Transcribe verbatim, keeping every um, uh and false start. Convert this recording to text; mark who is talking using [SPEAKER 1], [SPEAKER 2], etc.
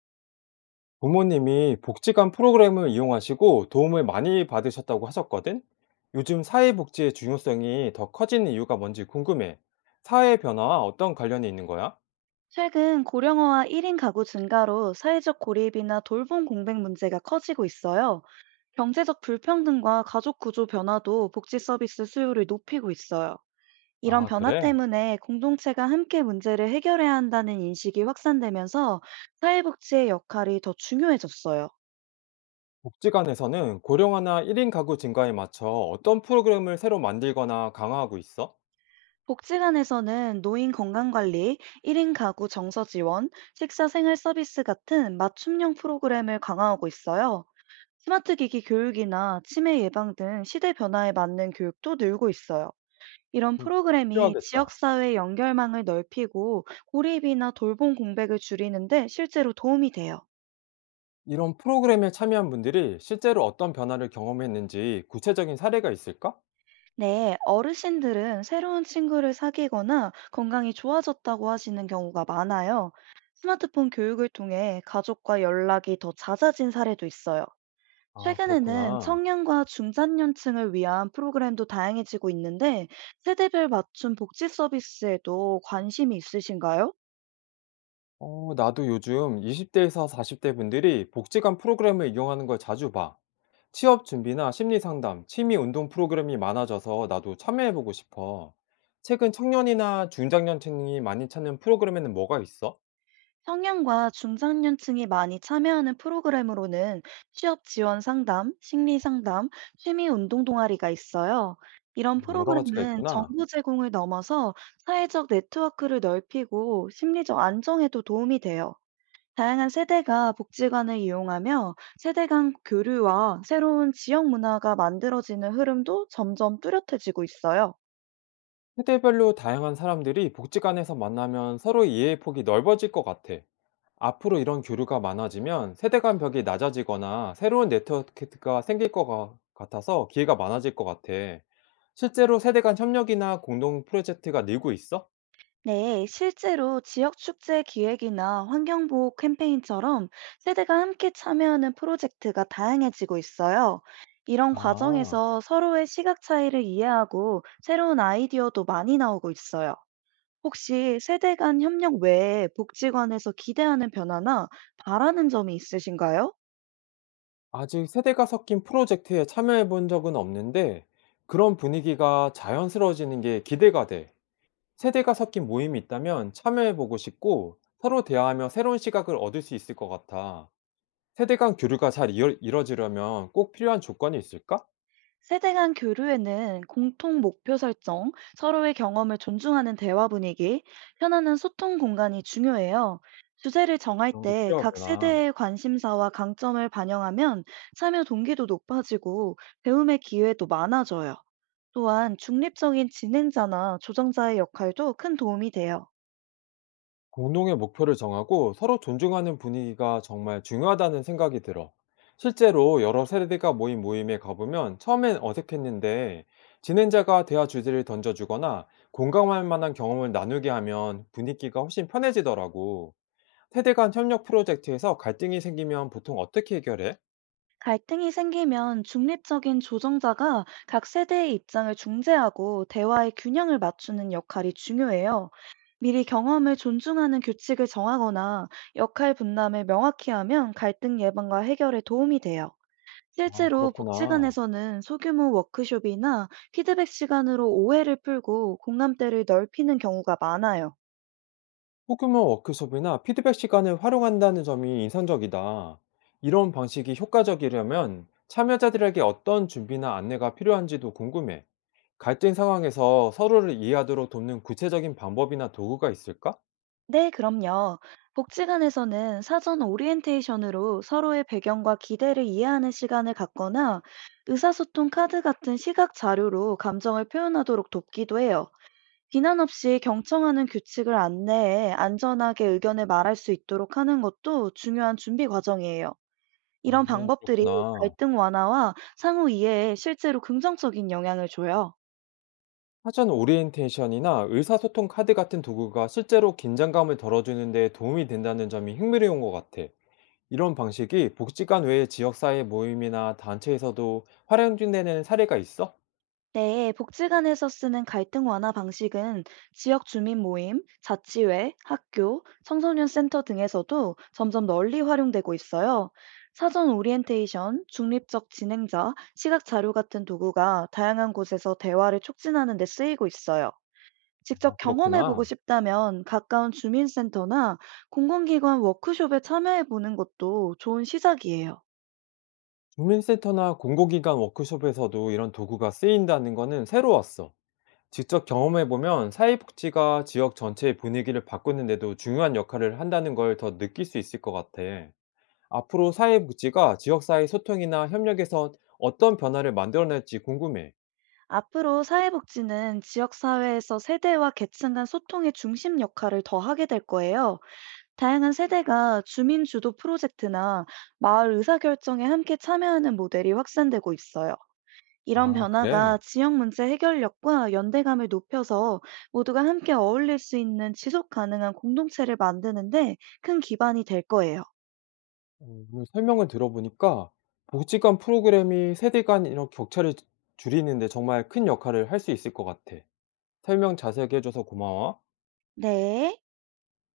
[SPEAKER 1] 부모님이 복지관 프로그램을 이용하시고 도움을 많이 받으셨다고 하셨거든? 요즘 사회복지의 중요성이 더 커진 이유가 뭔지 궁금해. 사회 변화와 어떤 관련이 있는 거야?
[SPEAKER 2] 최근 고령화와 일 인 가구 증가로 사회적 고립이나 돌봄 공백 문제가 커지고 있어요. 경제적 불평등과 가족 구조 변화도 복지 서비스 수요를 높이고 있어요. 이런
[SPEAKER 1] 아,
[SPEAKER 2] 변화
[SPEAKER 1] 그래?
[SPEAKER 2] 때문에 공동체가 함께 문제를 해결해야 한다는 인식이 확산되면서 사회복지의 역할이 더 중요해졌어요.
[SPEAKER 1] 복지관에서는 고령화나 일 인 가구 증가에 맞춰 어떤 프로그램을 새로 만들거나 강화하고 있어?
[SPEAKER 2] 복지관에서는 노인 건강관리, 일 인 가구 정서 지원, 식사 생활 서비스 같은 맞춤형 프로그램을 강화하고 있어요. 스마트 기기 교육이나 치매 예방 등 시대 변화에 맞는 교육도 늘고 있어요. 이런
[SPEAKER 1] 그 거 꼭
[SPEAKER 2] 프로그램이
[SPEAKER 1] 필요하겠다.
[SPEAKER 2] 지역사회 연결망을 넓히고 고립이나 돌봄 공백을 줄이는데 실제로 도움이 돼요.
[SPEAKER 1] 이런 프로그램에 참여한 분들이 실제로 어떤 변화를 경험했는지 구체적인 사례가 있을까?
[SPEAKER 2] 네, 어르신들은 새로운 친구를 사귀거나 건강이 좋아졌다고 하시는 경우가 많아요. 스마트폰 교육을 통해 가족과 연락이 더 잦아진 사례도 있어요.
[SPEAKER 1] 아,
[SPEAKER 2] 최근에는
[SPEAKER 1] 그렇구나.
[SPEAKER 2] 청년과 중장년층을 위한 프로그램도 다양해지고 있는데, 세대별 맞춤 복지 서비스에도 관심이 있으신가요?
[SPEAKER 1] 어, 나도 요즘 이십 대에서 사십 대 분들이 복지관 프로그램을 이용하는 걸 자주 봐. 취업 준비나 심리 상담, 취미 운동 프로그램이 많아져서 나도 참여해보고 싶어. 최근 청년이나 중장년층이 많이 찾는 프로그램에는 뭐가 있어?
[SPEAKER 2] 청년과 중장년층이 많이 참여하는 프로그램으로는 취업 지원 상담, 심리 상담, 취미 운동 동아리가 있어요. 이런 음.
[SPEAKER 1] 아, 여러 가지가
[SPEAKER 2] 프로그램은
[SPEAKER 1] 있구나.
[SPEAKER 2] 정보 제공을 넘어서 사회적 네트워크를 넓히고 심리적 안정에도 도움이 돼요. 다양한 세대가 복지관을 이용하며 세대 간 교류와 새로운 지역 문화가 만들어지는 흐름도 점점 뚜렷해지고 있어요.
[SPEAKER 1] 세대별로 다양한 사람들이 복지관에서 만나면 서로 이해의 폭이 넓어질 것 같아. 앞으로 이런 교류가 많아지면 세대 간 벽이 낮아지거나 새로운 네트워크가 생길 것 같- 같아서 기회가 많아질 것 같아. 실제로 세대 간 협력이나 공동 프로젝트가 늘고 있어?
[SPEAKER 2] 네, 실제로 지역 축제 기획이나 환경보호 캠페인처럼 세대가 함께 참여하는 프로젝트가 다양해지고 있어요. 이런
[SPEAKER 1] 아,
[SPEAKER 2] 과정에서 서로의 시각 차이를 이해하고 새로운 아이디어도 많이 나오고 있어요. 혹시 세대 간 협력 외에 복지관에서 기대하는 변화나 바라는 점이 있으신가요?
[SPEAKER 1] 아직 세대가 섞인 프로젝트에 참여해 본 적은 없는데 그런 분위기가 자연스러워지는 게 기대가 돼. 세대가 섞인 모임이 있다면 참여해 보고 싶고 서로 대화하며 새로운 시각을 얻을 수 있을 것 같아. 세대 간 교류가 잘 이어, 이뤄지려면 꼭 필요한 조건이 있을까?
[SPEAKER 2] 세대 간 교류에는 공통 목표 설정, 서로의 경험을 존중하는 대화 분위기, 편안한 소통 공간이 중요해요. 주제를 정할
[SPEAKER 1] 그런 게
[SPEAKER 2] 때 각
[SPEAKER 1] 필요하구나.
[SPEAKER 2] 세대의 관심사와 강점을 반영하면 참여 동기도 높아지고 배움의 기회도 많아져요. 또한 중립적인 진행자나 조정자의 역할도 큰 도움이 돼요.
[SPEAKER 1] 공동의 목표를 정하고 서로 존중하는 분위기가 정말 중요하다는 생각이 들어. 실제로 여러 세대가 모인 모임에 가보면 처음엔 어색했는데 진행자가 대화 주제를 던져주거나 공감할 만한 경험을 나누게 하면 분위기가 훨씬 편해지더라고. 세대 간 협력 프로젝트에서 갈등이 생기면 보통 어떻게 해결해?
[SPEAKER 2] 갈등이 생기면 중립적인 조정자가 각 세대의 입장을 중재하고 대화의 균형을 맞추는 역할이 중요해요. 미리 경험을 존중하는 규칙을 정하거나 역할 분담을 명확히 하면 갈등 예방과 해결에 도움이 돼요.
[SPEAKER 1] 아,
[SPEAKER 2] 실제로
[SPEAKER 1] 그렇구나.
[SPEAKER 2] 복지관에서는 소규모 워크숍이나 피드백 시간으로 오해를 풀고 공감대를 넓히는 경우가 많아요.
[SPEAKER 1] 소규모 워크숍이나 피드백 시간을 활용한다는 점이 인상적이다. 이런 방식이 효과적이려면 참여자들에게 어떤 준비나 안내가 필요한지도 궁금해. 갈등 상황에서 서로를 이해하도록 돕는 구체적인 방법이나 도구가 있을까?
[SPEAKER 2] 네, 그럼요. 복지관에서는 사전 오리엔테이션으로 서로의 배경과 기대를 이해하는 시간을 갖거나 의사소통 카드 같은 시각 자료로 감정을 표현하도록 돕기도 해요. 비난 없이 경청하는 규칙을 안내해 안전하게 의견을 말할 수 있도록 하는 것도 중요한 준비 과정이에요. 이런
[SPEAKER 1] 어,
[SPEAKER 2] 방법들이
[SPEAKER 1] 그렇구나.
[SPEAKER 2] 갈등 완화와 상호 이해에 실제로 긍정적인 영향을 줘요.
[SPEAKER 1] 사전 오리엔테이션이나 의사소통 카드 같은 도구가 실제로 긴장감을 덜어주는 데 도움이 된다는 점이 흥미로운 것 같아. 이런 방식이 복지관 외의 지역사회 모임이나 단체에서도 활용되는 사례가 있어?
[SPEAKER 2] 네, 복지관에서 쓰는 갈등 완화 방식은 지역 주민 모임, 자치회, 학교, 청소년 센터 등에서도 점점 널리 활용되고 있어요. 사전 오리엔테이션, 중립적 진행자, 시각 자료 같은 도구가 다양한 곳에서 대화를 촉진하는 데 쓰이고 있어요.
[SPEAKER 1] 아,
[SPEAKER 2] 직접 경험해보고
[SPEAKER 1] 그렇구나.
[SPEAKER 2] 싶다면 가까운 주민센터나 공공기관 워크숍에 참여해보는 것도 좋은 시작이에요.
[SPEAKER 1] 주민센터나 공공기관 워크숍에서도 이런 도구가 쓰인다는 거는 새로웠어. 직접 경험해보면 사회복지가 지역 전체의 분위기를 바꾸는데도 중요한 역할을 한다는 걸 더 느낄 수 있을 것 같아. 앞으로 사회복지가 지역사회 소통이나 협력에서 어떤 변화를 만들어낼지 궁금해.
[SPEAKER 2] 앞으로 사회복지는 지역사회에서 세대와 계층 간 소통의 중심 역할을 더 하게 될 거예요. 다양한 세대가 주민 주도 프로젝트나 마을 의사결정에 함께 참여하는 모델이 확산되고 있어요. 이런
[SPEAKER 1] 아,
[SPEAKER 2] 변화가
[SPEAKER 1] 그래?
[SPEAKER 2] 지역 문제 해결력과 연대감을 높여서 모두가 함께 어울릴 수 있는 지속 가능한 공동체를 만드는데 큰 기반이 될 거예요.
[SPEAKER 1] 어, 오늘 설명을 들어보니까 복지관 프로그램이 세대 간 이런 격차를 주- 줄이는데 정말 큰 역할을 할 수 있을 것 같아. 설명 자세하게 해줘서 고마워.
[SPEAKER 2] 네.